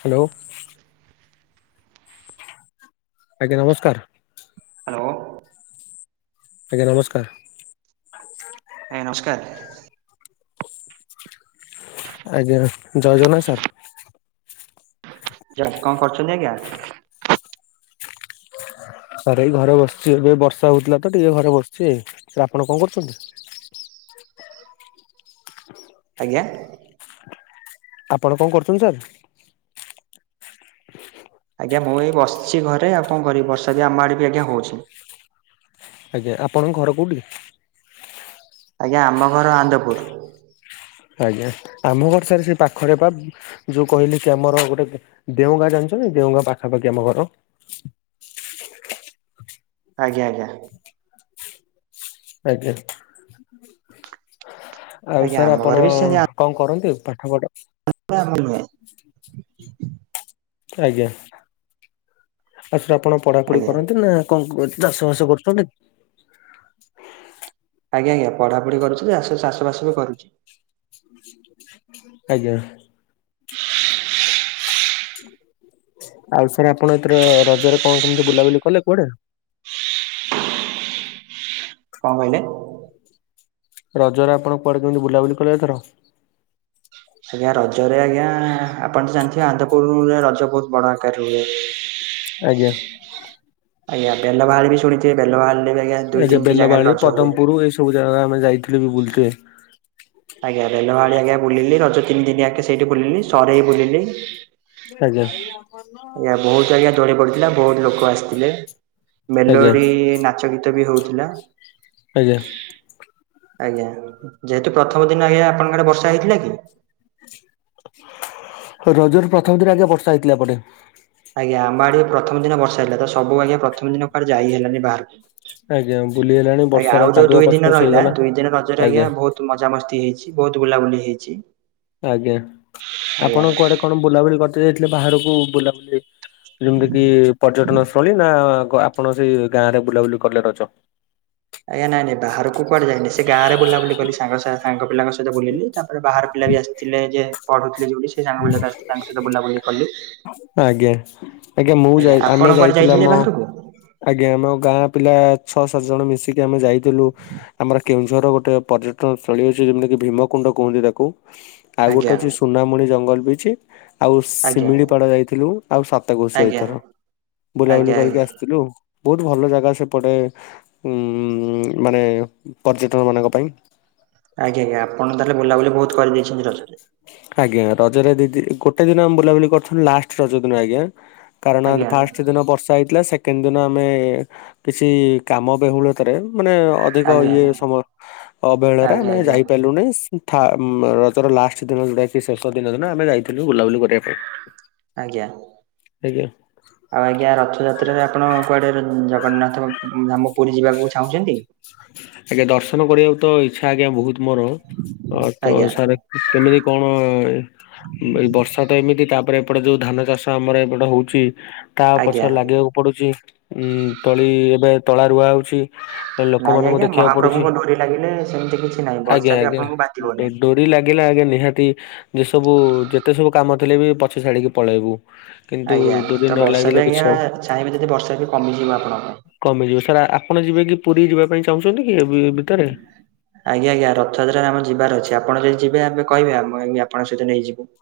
Hello. ଆଜ୍ଞା ନମସ୍କାର। Hello. ଆଜ୍ଞା ନମସ୍କାର। ଆଜ୍ଞା ନମସ୍କାର। ଆଜ୍ଞା ଜୟ ଜଗନ୍ନାଥ ସାର୍। କଣ କରୁଛନ୍ତି ଆଜ୍ଞା। ସାର ଏଇ ଘରେ ବସିଛି ଏବେ ବର୍ଷା ହଉଥିଲା ତ ଟିକେ ଘରେ ବସିଛି ଆପଣ କଣ କରୁଛନ୍ତି? ଆଜ୍ଞା। ଆପଣ କଣ କରୁଛନ୍ତି ସାର୍? ଆଜ୍ଞା ମୁଁ ଏଇ ବସିଛି ଘରେ ଆଉ କଣ କରିବି ବର୍ଷା ବି ଆମ ଆଡେ ବି ଆଜ୍ଞା ହଉଛି। ଆଜ୍ଞା ଆପଣଙ୍କ ଘର କୋଉଠିକି ଆଜ୍ଞା ଆମ ଘର ଆନ୍ଦପୁର। ଆଜ୍ଞା ଆମ୍ ଘର ସେ ପାଖରେ ପା। ଯୋଉ କହିଲି କି ଆମର ଗୋଟେ ଦେଉଁ ଗାଁ ଜାଣିଛନ୍ତି ଦେଉଁ ଗାଁ ପାଖାପାଖି ଆମ ଘର। ଆଜ୍ଞା ଆଜ୍ଞା। ଆଜ୍ଞା ଆଉ ଆଜ୍ଞା ସାର୍ ଆମ ଘରେ ଆପଣ ବି ସେ କଣ କରନ୍ତି ପାଠ ପଢ଼ା? [unintelligible] [inaudible] ଆଜ୍ଞା ଆଉ ସାର୍ ଆପଣ ପଢାପଢି ଆଜ୍ଞା କରନ୍ତି ନା କଣ ଚାଷ ବାସ କରୁଛନ୍ତି ଆଜ୍ଞା ଆଜ୍ଞା ପଢାପଢି କରୁଚି ଚାଷ ଚାଷବାସ ବି କରୁଛି। ଆଜ୍ଞା। ଆଉ ସାର୍ ଆପଣ ଏଥିର ରଜରେ କଣ କେମତି ବୁଲାବୁଲି କଲେ କୁଆଡେ? କଣ କହିଲେ? ରଜରେ ଆପଣ କୁଆଡେ କେମିତି ବୁଲାବୁଲି କଲେ ଏଥର ଆଜ୍ଞା ରଜରେ ଆଜ୍ଞା ଆପଣ ତ ଜାଣିଥିବେ ଆନ୍ଦପୁରରୁରେ ରଜ ବହୁତ ବଡ଼ ଆକାରରେ ହୁଏ। ଆଜ୍ଞା। ଆଜ୍ଞା ବେଲ ବାହାଳିବି ଶୁଣିଥିବେ ବେଲବାହାଲ। ଆଜ୍ଞା ବେଲବାଳି ପଦମପୁର ଏଇ ସବୁ ଜାଗା ଆମେ ଯାଇଥିଲୁ ବୁଲ ତେ। ଆଜ୍ଞା ରେଲବାଳି ଆଜ୍ଞା ବୁିଲିଲି ରଜ ତିନି ଦିନି ଆଗେ ସେଇଠି ବୁଲିଲି ସହରେଇ ବୁଲିଲି ଆଜ୍ଞା। ଦଳି ପଡ଼ିଥିଲା ବହୁତ ଲୋକ ଆସିଥିଲେ ଆଜ୍ଞା ମେଲୋଡ଼ି ନାଚ ଗୀତ ବି ହଉଥିଲା। ଆଜ୍ଞା। ଆଜ୍ଞା ଯେହେତୁ ପ୍ରଥମ ଦିନ ଆଜ୍ଞା ଆପଣଙ୍କ ଆଡେ ବର୍ଷା ହେଇଥିଲା କି? ରଜରେ ପ୍ରଥମ ଦିନ ଆଜ୍ଞା ବର୍ଷା ହେଇଥିଲା ଏପଟେ। ଆଜ୍ଞା ଆମ ଆଡେ ପ୍ରଥମ ଦିନ ବର୍ଷା ହେଲା ତ ସବୁ ଆଜ୍ଞା ପ୍ରଥମ ଦିନ କୁଆଡେ ଯାଇ ହେଲାନି ବାହାରକୁ। ଆଜ୍ଞା ବୁଲି ହେଲାଣି ଆଜ୍ଞା ବର୍ଷାରେ ଆଉ ଯୋଉ କାଦୁଅ ଦୁଇ ପଚ ଦିନ ପଚ ରହିଲା ହେଇଗଲା ଦୁଇ ଦିନ ରଜର ଆଜ୍ଞା ବହୁତ ବହୁତ ମଜାମସ୍ତି ହେଇଛି ବହୁତ ବୁଲାବୁଲି ହେଇଛି। ଆଜ୍ଞା ଆଜ୍ଞା। ଆପଣ କୁଆଡେ କଣ ବୁଲାବୁଲି କରିତେ ଯାଇଥିଲେ ବାହାରକୁ ବୁଲାବୁଲି ଯେମିତି କିି ପର୍ଯ୍ୟଟନ ସ୍ଥଳୀ ନା ଆପଣ ସେଇ ଗାଁ ରେ ବୁଲାବୁଲି କଲେ ର ଅଛ ଆଜ୍ଞା ନାଇଁ ନାଇଁ ବାହାରକୁ କୁଆଡ଼େ ଯାଇିନି ସେ ଗାଁରେ ବୁଲାବୁଲି କଲି ସାଙ୍ଗ ସାଙ୍ଗ ପିଲାଙ୍କ ସହିତ ବୁଲିଲି ତାପରେ ବାହାର ପିଲା ବି ଆସିଥିଲେ ଯେ ପଢ଼ୁଥିଲି ଯଉଠି ସେ ସାଙ୍ଗ ବୁ ତାଙ୍କ ସହିତ ବୁଲାବୁଲି କଲି ଆଜ୍ଞା। ମୁଁ ଆଜ୍ଞା ଯାଇ ଆମେ ଆପଣ କୁଆଡେ ଯାଇଥିଲୁ ଯାଇଛନ୍ତି ଆମ ବାହାରକୁ? ଆଜ୍ଞା ଆମ ଗାଁ ପିଲା ଛଅ ସାତ ଜଣ ମିଶିକି ଆମେ ଯାଇଥିଲୁ। ଆମର କେଉଁଝର ଗୋଟେ ପର୍ଯ୍ୟଟନ ସ୍ଥଳୀ ଅଛି ଯେମିତିକି ଭୀମକୁଣ୍ଡ କୁହନ୍ତି ତାକୁ ଆଉ ଗୋଟେ ଆଜ୍ଞା ଅଛି ସୁନାମୁଣି ଜଙ୍ଗଲ ବି ଅଛି ଆଉ ଆଜ୍ଞା। ଶିମିଳିପାଳ ଯାଇଥିଲୁ ଆଉ ସାତକୋସିି ଆଜ୍ଞା ଯାଇଥର ବୁଲାବୁଲି ଆଜ୍ଞା ଆଜ୍ଞା କରିକି ଆସିଥିଲୁ। ବହୁତ ଭଲ ଜାଗା ସେପଟେ ଉ ମାନେ ପର୍ଯ୍ୟଟନ ମାନଙ୍କ ପାଇଁ। ଆଜ୍ଞା ଆଜ୍ଞା ଆପଣ ତାହେଲେ ବୁଲାବୁଲି ବହୁତ କରିଦେଇଛନ୍ତି ଆଜ୍ଞା ରଜରେ ଦିଦି ଗୋଟେ ଦିନ ଆମେ ବୁଲାବୁଲି କରୁଥିଲୁ ଲାଷ୍ଟ ରଜ ଦିନ ଆଜ୍ଞା କାରଣ ଆଜ୍ଞା ଫା ସେ ଦିନ ବର୍ଷା ହେଇଥିଲା ସେକେଣ୍ଡ ଦିନ ଆମେ କିଛି କାମ ବହୁଳତରେ ମାନେ ଅଧିକ ଆଜ୍ଞା ଇଏ ସମୟ ଅବେଳରେ ଆଜ୍ଞା ଆମେ ଆଜ୍ଞା ଯାଇପାରିଲୁ ନାହିଁ ରଜର ଲାଷ୍ଟ। ଦିନେ ଯାଇଥିଲୁ ଶେଷ ଦିନ ନା ଆମେ ଯାଇଥିଲୁ ବୁଲାବୁଲି କରିବା ପାଇଁ। ଆଜ୍ଞା। ଆଜ୍ଞା ଆଉ ଆଜ୍ଞା ରଥଯାତ୍ରାରେ ଆପଣ କୁଆଡେ ଜଗନ୍ନାଥ ଧାମ ପୁରୀ ଯିବାକୁ ଚାହୁଁଛନ୍ତି? ଆଜ୍ଞା ଦର୍ଶନ କରିବାକୁ ତ ଇଚ୍ଛା ଆଜ୍ଞା ବହୁତ୍ ମୋର ତଅ ଆଜ୍ଞା ସା କେମିତି କଣ ବର୍ଷା ତ ଏମିତି, ତାପରେ ଏପଟେ ଯୋଉ ଧାନ ଚାଷ ଆମର ଏପଟେ ହଉଛି ତା ଆଜ୍ଞା ପଛଅ ଲାଗିବାକୁ ପଡୁଛି ଉଁ ତଳି ଏବେ ତଳା ରୁଆ ହଉଛି ନାଇଁ ଲୋକମାନଙ୍କୁ ଆଜ୍ଞା, ଦେଖିବାକୁ ପଡୁଛି। ମହାପ୍ରଭୁଙ୍କଙ୍କୁ ଡରି ଲାଗିଲେ ସେମିତି କିଛି ନାହିଁ ବର୍ଷା ବି ଆପଣଙ୍କୁ ବାତି ହଉନାହିଁ। ନିଇ ଲାଗିଲେ ଆଜ୍ଞା, ନିହାତି ଯେ ସବୁ ଯେତେ ସବୁ କାମ ଥିଲେ ବି ପଛ ଛାଡିକି ପଳେଇବୁ। କିନ୍ତୁ ଆଜ୍ଞା ଡୋରି ତ ନ ବର୍ଷା ଲାଗିଲେ ବି କିଛି ଆଜ୍ଞା, ହବ ଚାହିଁବେ ଯଦି, ବର୍ଷା ବି କମିଯିବ ଆପଣଙ୍କ କମିଯିବ ସାର୍ ଆପଣ ଯିବେ କି ପୁରୀ ଯିବା ପାଇଁ ଚାହୁଁଛନ୍ତି କି ଭିତରେ? ଆଜ୍ଞା ଆଜ୍ଞା, ରଥଯାତ୍ରାରେ ଆମ ଯିବାର ଅଛି। ଆପଣ ଯଦି ଯିବେ, ଆପେ କହିବେ ଆମ ଆପଣଙ୍କ ସହିତ ନେଇଯିବୁ।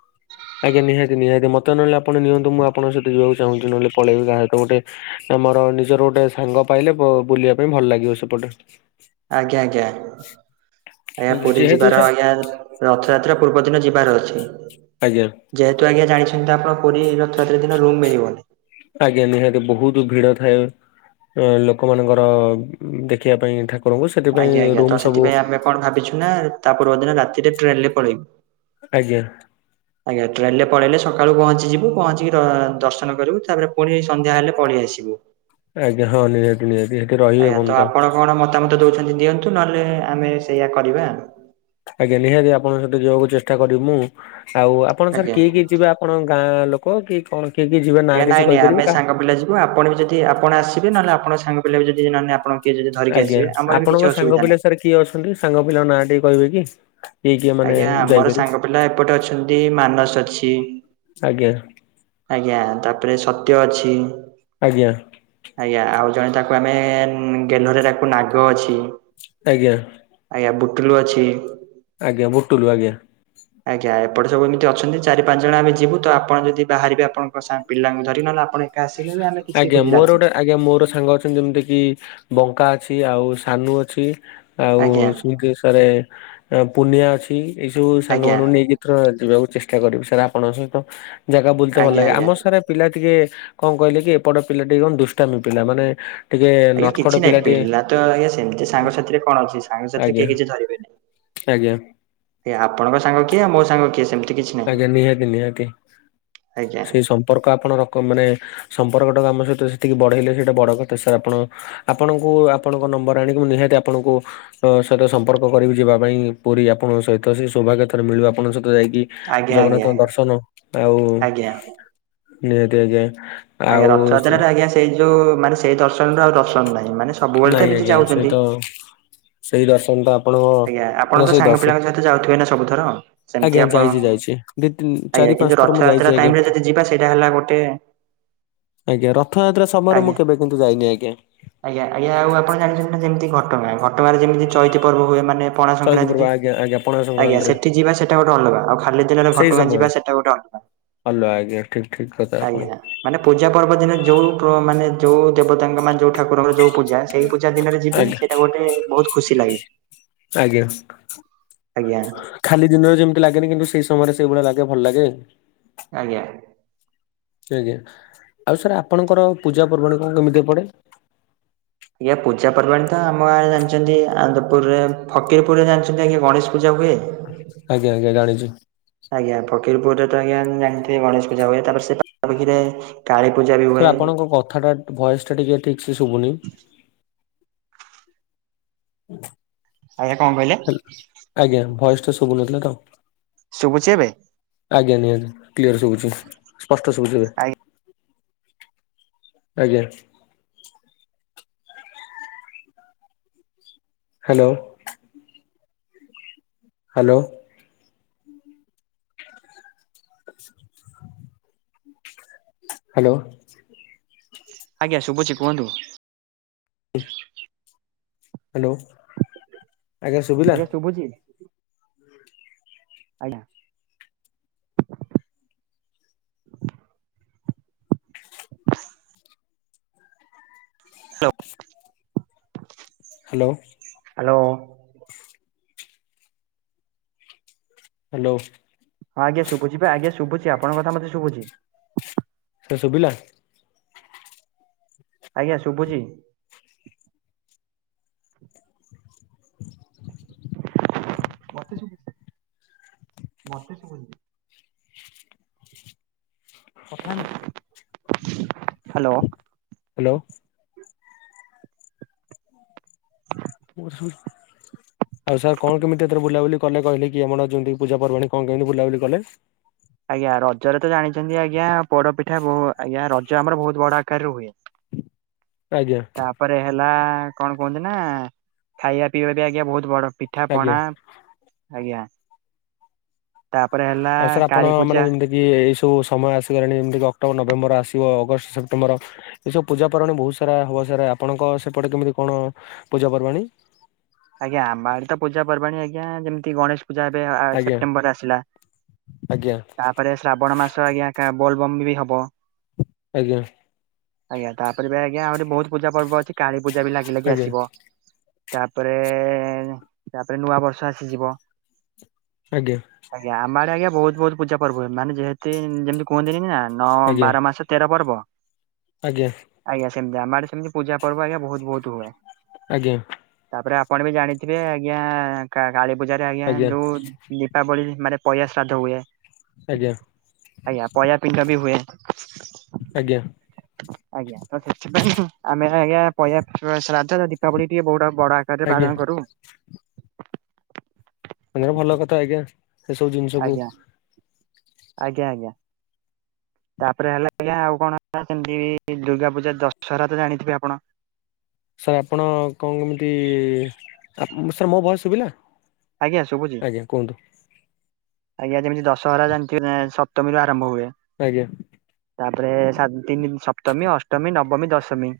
ଆଜ୍ଞା, ନିହାତି ନିହାତି ମତେ ନହେଲେ ଆପଣ ନିଅନ୍ତୁ, ମୁଁପଣଙ୍କ ସହି ଯିବାକୁ ଚାହୁଁଛି, ନହେଲେ ପଳେଇବି କାହାତ ଗୋଟେ। ଆମର ନିଜର ଗୋଟେ ସାଙ୍ଗ ପାଇଲେ, ବୁଲିବା ପାଇଁ ଭଲ ଲାଗିବ ସେପଟେ। ଆଜ୍ଞା ଆଜ୍ଞା ଆଜ୍ଞା ଆଜ୍ଞା ପୁରୀ, ଯେହେତୁ ଯିବାର ସାର୍ ଆଜ୍ଞା। ରଥଯାତ୍ରା ପୂର୍ବ ଦିନ ଯିବାର ଅଛି। ଆଜ୍ଞା। ଯେହେତୁ ଆଜ୍ଞା, ଜାଣିଛନ୍ତି ଆପଣ, ପୁରୀ ରଥଯାତ୍ରି ଦିନ ରୁମ୍ ମିଳିବନି। ଆଜ୍ଞା ନିହାତି ବହୁତ ଭିଡ ଥାଏ ଲୋକମାନଙ୍କର ଦେଖିବା ପାଇଁ ଠାକ୍ ରହିବୁ ସେଥିପାଇଁ ଆଜ୍ଞା ଆଜ୍ଞା ତ ରୁମ୍ ସବୁ। ସେଥିପାଇଁ ଆମେ କଣ ଭାବିଛୁନା ତା ପୂର୍ବ ଦିନ ରାତିରେ ଟ୍ରେନରେ ପଳେଇବୁ? ଆଜ୍ଞା। ଆଜ୍ଞା ଟ୍ରେନରେ ପଳେଇଲେ ସକାଳୁ ପହଞ୍ଚିଯିବୁ ପହଞ୍ଚିକି, ଦଅ ଦର୍ଶନ କରିବୁ ତାପରେ ପୁଣି ସନ୍ଧ୍ୟା ହେଲେ ପଳେଇ ଆସିବୁ ଆଜ୍ଞା ହଁ ନିହାତି ନିହାତି ସେଠି ରହିବେ ଆଜ୍ଞା କଣ ତ ଆପଣ କଣ ମତାମତ ଦଉଛନ୍ତି ଦିଅନ୍ତୁ ନହେଲେ ଆମେ ସେଇୟଆ କରିବା। ଆଜ୍ଞା ନିହାତି ଆପଣଙ୍କ ସହିତ ଯିବାକୁ ଚେଷ୍ଟା କରିମୁ। ଆଉ ଆପଣ ସାର୍ ଆଜ୍ଞା। କିଏ କିଏ ଯିବେ ଆପ୍? କଣ ଗାଁ ଲୋକ କି କଣ? କିଏ କି ଯିବେ ନା କିଛି କହିପାରିବେ କାହା ତେଣୁ ଆପଣବି ଜଦି ଆପଣ ଆସିବେ ନହେଲେ ଆପଣ ସାଙ୍ଗ ପିଲା ଯଦି ନହେଲେ ଆପଣ କିଏ ଯଦି ଧରିକି ଆଜ୍ଞା ଆସିବେ, ଆମର ବି ଆପଣଙ୍କ କିଛି ସାଙ୍ଗ ଅସବିଧା ପିଲା ନାହିଁ। ସାର୍ କିଏ ଅଛନ୍ତି ସାଙ୍ଗ ପିଲା, ନାଁ ଟିକେ କହିବେ କି? କିଏ କିଏ ମାନେ ଆଜ୍ଞା ଆମର ଯାଇପାରିବେ ସାଙ୍ଗ ପିଲା ଏପଟେ ଅଛନ୍ତି, ମାନସ ଅଛି। ଆଜ୍ଞା ଆଜ୍ଞା ତାପରେ ସତ୍ୟ ଅଛି। ଆଜ୍ଞା। ଆଜ୍ଞା ଆଉ ଜଣେ ତାକୁ ଆମେ ଗେହ୍ଲରେ ଡାକୁ ନାଗ ଅଛି। ଆଜ୍ଞା। ଆଜ୍ଞା, ବୁଟୁଲୁ ଅଛି। ଆଜ୍ଞା, ଭୁଟୁଲୁ, ଆଜ୍ଞା। ଆଜ୍ଞା ଏପଟେ ସବୁ ଏମିତି ଅଛନ୍ତି, ଚାରି ପାଞ୍ଚ ଜଣ ଆମେ ଯିବୁ ତ। ଆପଣ ଯଦି ବାହାରିବେ, ଆପଣଙ୍କ ସାଙ୍ଗ ପିଲାଙ୍କୁ ଧରି, ନହେଲେ ଆପଣ ଏକା ଆସିଲେ ବି ଆମେ କିଛି ଆଜ୍ଞା ଖୋଜି ମୋର ରାଜି ଗୋଟେ ଆଜ୍ଞା ମୋର ସାଙ୍ଗ ଅଛ୍। ଯେମିଟା କି ବଙ୍କା ଅଛି, ଆଉ ସାନୁ ଅଛି। ଆଉ ଆଜ୍ଞା [unintelligible] ଦେଶରେ ପୂନିଆ ଅଛି, ଏଇ ସବୁ ସାଙ୍ଗ ଆଜ୍ଞା ମାନଙ୍କୁ ନେଇକି ତ୍ରଅ ଯିବାକୁ ଚେଷ୍ଟା କରିବି ସାର୍, ଆପଣଙ୍କ ସହିତ ଜାଗା ବୁଲତେ ଭଲ ଆଜ୍ଞା ଲାଗେ ଆଜ୍ଞା। ଆମର ସାର୍, ପିଲା ଟିକେ କଣ କହିଲେ କି ଏପଟ ପିଲା, ଟିକେ କଣ ଦୁଷ୍ଟାମୀ ପିଲା ମାନେ ଟିକେ ଆଜ୍ଞା, ନଟଖଟ କିଛି ନାହିଁ। ଟିକେ ପିଲା ତ ଆଜ୍ଞା ସେମିତି ସାଙ୍ଗସାଥିରେ କଣ ଅଛି, ସାଙ୍ଗସାଥିରେ ଆଜ୍ଞା କିଏ କିଛି ଧରିବେନହିଁ। ଆଜ୍ଞା। ଏ ଆପଣଙ୍କ ସାଙ୍ଗ କିଏ ମୋ ସାଙ୍ଗ କିଏ ସେମିତି କିଛି ନାହିଁ ଆଜ୍ଞା ନିହାତି ନିହାତି ଆଜ୍ଞା ସେଇ ସମ୍ପର୍କ ଆପଣ ରଖ କ ମାନେ ସମ୍ପର୍କଟାକ ଆମ ସହିତ ସେତିକି ବଢେଇଲେ ସେଇଟା ବଡ କଥା ସାର୍ ଆପଣ ଆପଣଙ୍କୁ ଆପଣଙ୍କ ନମ୍ବର ଆଣିକି ମୁ ନିହାତି ଆପଣଙ୍କୁ ତ ସହିତ ସମ୍ପର୍କ କରିବି ଯିବା ପାଇଁ ପୁରୀ ଆପଣଙ୍କ ସହିତ ସେ ସୌଭାଗ୍ୟ ଥରେ ମିଳିବ ଆପଣଙ୍କ ସହିତ ଯାଇକି। ଆଜ୍ଞା ଆଜ୍ଞା ଜଗନ୍ନାଥଙ୍କ ଦର୍ଶନ ଆଉ ଆଜ୍ଞା। ନିହାତି ଆଜ୍ଞା। ଆଜ୍ଞା ଆଉ ରଥଯାତ୍ରାରେ ଆଜ୍ଞା ସେଇ ଯୋଉ ମାନେ ସେଇ ଦର୍ଶନରେ ଆଉ ଦର୍ଶନ ନାହିଁ ମାନେ ସବୁବେଳେ ତ ନାଇଁ ଏମିତି ଆଜ୍ଞା ସେଇ ତ ଯାଉଚନ୍ତି। ସେଇ ଦର୍ଶନ ତାପ୍ ଆଜ୍ଞା ଆପଣ ତ ସାଙ୍ଗ ପିଲାଙ୍କ ସହିତ ଯାଉଥିବେ ନା ସବୁଥର। ସେମିତି ଆଜ୍ଞା ଆପଣ ଯାଇଛି ଯାଇଛି ଦି ତିନି ଚାରି ଆଜ୍ଞା ପାଞ୍ଚ କିନ୍ତୁ ଥର ମୁଁ ଯାଇଛି ରଥଯାତ୍ରା ଆଜ୍ଞା ଟାଇମ୍ ରେ ଯଦି ଯିବା ସେଇଟା ହେଲା ଗୋଟେ ଆଜ୍ଞା ରଥଯାତ୍ରା ସମୟରେ ମୁଁ ଆଜ୍ଞା। କେବେ କିନ୍ତୁ ଯାଇନି ଆଜ୍ଞା। ଆଜ୍ଞା ଆଜ୍ଞ ଆଉ ଆପଣ ଜାଣିଚନ୍ତି ନା ଯେମିତି ଘଟଗାଁ ଘଟଗାଁରେ ଯେମିତି ଚଇତି ପର୍ବ ହୁଏ ମା ପଣା ଚୈତି ସଂକ୍ରାନ୍ତି ପୂର୍ବ କି ଆଜ୍ଞା ଆଜ୍ଞା ପଣା ଆଜ୍ଞା ସଂକ୍ରାନ୍ତିରେ ସେଠି ଯିବା ସେଟା ଗୋଟେ ଅଲଗା ଆଉ ଖାଲି ତିରିରରେ ସେଇ ଘଟଗାଁ ସମୟରେ ଯିବା ସେଟା ଗୋଟେ ଅଲଗା। ଭଲ ଆଇଡିଆ ଠିକ୍ ଠିକ୍ କଥାପଣ। ଆଜ୍ଞା ମାନେ ପୂଜା ପର୍ବ ଦିନେ ଯୋଉଠୁ ମାନେ ଯୋଉ ଦେବତାଙ୍କ ମାନେ ଯୋଉଠୁ ଠାକୁରର ଯୋଉ ପୂଜା ସେଇ ପୂଜା ଦିନରେ ଯିବେ ଆଜ୍ଞା ସେଇଟା ଗୋଟେ ବହୁତ ଖୁସି ଲାଗେ। ଆଜ୍ଞା। ଆଜ୍ଞା ଖାଲି ଦିନରେ ଯେମିତି ଲାଗେନି କିନ୍ତୁ ସେଇ ସମୟରେ ସେଇଭଳିଆ ଲାଗେ ଭଲ ଲାଗେ। ଆଜ୍ଞା। ଆଜ୍ଞା ଆଉ ସାର୍ ଆପଣଙ୍କର ପୂଜା ପର୍ବାଣ କଣ କେମିତି ପଡେ। ଆଜ୍ଞା ପୂଜା ପର୍ବାଣିୀ ତ ଆମ ଗାଁରେ ଜାଣିଚନ୍ତି ଆନନ୍ଦପୁରରେ ଫକୀରପୁରରେ ଜାଣିଛନ୍ତି ଆଜ୍ଞା ଗଣେଶ ପୂଜା ହୁଏ। ଆଜ୍ଞା ଆଜ୍ଞା ଜାଣିଛୁ। ଆଜ୍ଞା ଫକୀରପୁରରେ ତ ଆଜ୍ଞା ଜାଣିଥିବେ ଗଣେଶ ପୂଜା ହୁଏ ତାପରେ ସେ ପାଖାପାଖିରେ କାଳୀପୂଜା ବି ହୁଏ। ମୋ କଥାଟା ବୟସ ଟା ଟିକେ ଠିକ୍ ସେ ଶୁଭୁନି। ହୁଁ। ଆଜ୍ଞା କଣ କହିଲେ। ଆଜ୍ଞା ଭଏସ ଟା ସବୁ ନଥିଲା ତ। ଶୁଭୁଛି ଏବେ। ଆଜ୍ଞା ନିହାତି କ୍ଲିଅର ଶୁବୁଛି ସ୍ପଷ୍ଟ ସବୁଛି ଏବେ। ଆଜ୍ଞା। ହ୍ୟାଲୋ। ହ୍ୟାଲୋ। ହ୍ୟାଲୋ। ଆଜ୍ଞା ଶୁଭୁଛି କୁହନ୍ତୁ। ହି। ହ୍ୟାଲୋ ଆଜ୍ଞା ସା ଆଜ୍ଞା ଶୁବୁଚି। ଆଜ୍ଞା। ହ୍ୟାଲୋ। ହ୍ୟାଲୋ। ହ୍ୟାଲୋ। ହ୍ୟାଲୋ। ହଁ ଆଜ୍ଞା ଶୁଭୁଚି ପା ଆଜ୍ଞା ଶୁଭୁଚି ଆପଣଙ୍କ କଥା ମତେ ଶୁବୁଚି। ସେ ଶୁଭିଲା। ଆଜ୍ଞା ଶୁଭୁଛି। ମତେ ଶୁଭୁଛି ମତେ ଶୁଭୁଛିି ବି। କଥା ହେମି। ହାଲୋ। ହାଲୋ। ମୋ କଥା ଶୁଭୁଚି? ଆଉ ସାର୍ କଣ କେମିତି ଏଥର ବୁଲାବୁଲି କଲେ କହିଲେ କି ଆମର ଯେମତି ପୂଜା ପର୍ବାଣି କଣ କେମିତି ବୁଲାବୁଲି କଲେ? ଆଜ୍ଞା ରଜରେ ତ ଜାଣିଛନ୍ତି ଆଜ୍ଞା ପୋଡପିଠା ବହୁ ଆଜ୍ଞା ରଜ ଆମର ବହୁତ୍ ବଡ ଆକାରରେ ହୁଏ। ଆଜ୍ଞା। ତାପରେ ହେଲା କଣ କୁହନ୍ତି ନା ଖାଇବା ପିଇବା ବି ଆଜ୍ଞା ବହୁତ୍ ବଡ। ଆଜ୍ଞା ପିଠାପଣା ଆଜ୍ଞା। ତାପରେ ହେଲା କାଳୀ ପୂଜା। କି ଏଇସବୁ ସମୟ ଆସିଗଲାଣି ଯେମିତିକି ଅକ୍ଟୋବର ନଭେମ୍ବର ଆସିବ ଅଗଷ୍ଟ ସେପ୍ଟେମ୍ବର। ଏସବୁ ପୂଜା ପର୍ବାଣୀ ବହୁତ୍ ସାରା ହବ ସାରେ ଆପଣଙ୍କ ସେପଟେ କେମିତି କଣ ପୂଜା ପର୍ବାଣୀ? ଆଜ୍ଞା ଆମଆଡେ ତ ପୂଜାପର୍ବାଣୀ ଆଜ୍ଞା ଯେମତି ଗଣେଶ। ପୂଜା ଏବେ ଆ ଆଜ୍ଞା ସେପ୍ଟେମ୍ବରରେ ଆସିଲା ଆଜ୍ଞା ତା ପରେ ଶ୍ରାବଣ ମାସ ଆଜ୍ଞା କାହା ବୋଲବମ୍ ବି ହବ। ଆଜ୍ଞା। ଆଜ୍ଞା ତାପରେ ବି ଆଜ୍ଞା ଆହୁରି ବହୁତ୍ ପୂଜା ପର୍ବ ଅଛି କାଳୀ ପୂଜା ବି ଲାଗି ଲାଗି ଆଜ୍ଞା ଆସିବ। ପରେ ତାପରେ ନୂଆ ବର୍ଷ ଆସିଯିବ। ଆଜ୍ଞା। ଆଜ୍ଞା ଆମଆଡେ ଆଜ୍ଞା ବହୁତ୍ ବହୁତ୍ ପୂଜାପର୍ବ ହୁଏ ମାନେ ଯେମହେତି ଯେମିତି କୁହନ୍ତିନି ନା। ନଅ ଆଜ୍ଞା ବାର ମାସ ତେର ପର୍ବ। ଆଜ୍ଞା। ଆଜ୍ଞା ସେମତି ଆମଆଡେ ସେମତି ପୂଜା ପର୍ବ ଆଜ୍ଞା ବହୁତ୍ ବହୁତ୍ ହୁଏ। ଆଜ୍ଞା। ତାପରେ ଆପଣ ବି ଜାଣିଥିବେ ଆଜ୍ଞା କା କାଳୀ ପୂଜାରେ ଆଜ୍ଞା ଯୋଉ। ଦୀପାବଳି ମାନେ ପହିୟା ଶ୍ରାଦ୍ଧ ହୁଏ। ଆଜ୍ଞା ଆଜ୍ଞା ପହିୟା ପିଣ୍ଡ ବି ହୁଏ। ଆଜ୍ଞା। ଆଜ୍ଞା ତ ସେଥିପାଇଁ ଆମେ ହେଲା ଆଜ୍ଞା ପହିୟା ପ ଶ୍ରାଦ୍ଧର ଦୀପାବଳି ଟିକେ ବହୁଡ। ବଡ ଆକାରରେ ଆଜ୍ଞା ପାଳନ କରୁ। ଆଜ୍ଞା ଭଲ କଥା ଆଜ୍ଞା। ସେସବୁ ଜିନିଷକୁ ଆଜ୍ଞା ଆଜ୍ଞା ଆଜ୍ଞା। ତାପରେ ହେଲା ଆଜ୍ଞା ଆଉ କଣ ହେଲା ସେମିତି ଦୁର୍ଗା ପୂଜା ଦଶହରା ତ ଜାଣିଥିବେ ଆପଣ। ସାର୍ ଆପଣ କଣ କେମିତି ଆ ସାର୍ ମୋ ଭୟେସ୍ ଶୁଭିଲା? ଆଜ୍ଞା ଶୁଭୁଚି। ଆଜ୍ଞା କୁହନ୍ତୁ? ଆଜ୍ଞା ଯେମିତି ଦଶହରା ଜାଣିଥିବେ ସପ୍ତମୀରୁ ଆରମ୍ଭ ହୁଏ। ଆଜ୍ଞା। ତାପରେ ସାତ ଦିନି ସପ୍ତମୀ ଅଷ୍ଟମୀ ନବମୀ ଦଶମୀ।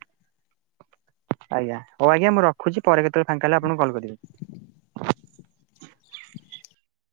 ଆଜ୍ଞା ହଉ ଆଜ୍ଞା ମୁଁ ରଖୁଛି ପରେ କେତେବେଳେ ଫାଙ୍କା ହେଲେ ଆପଣଙ୍କୁ କଲ କରିବି।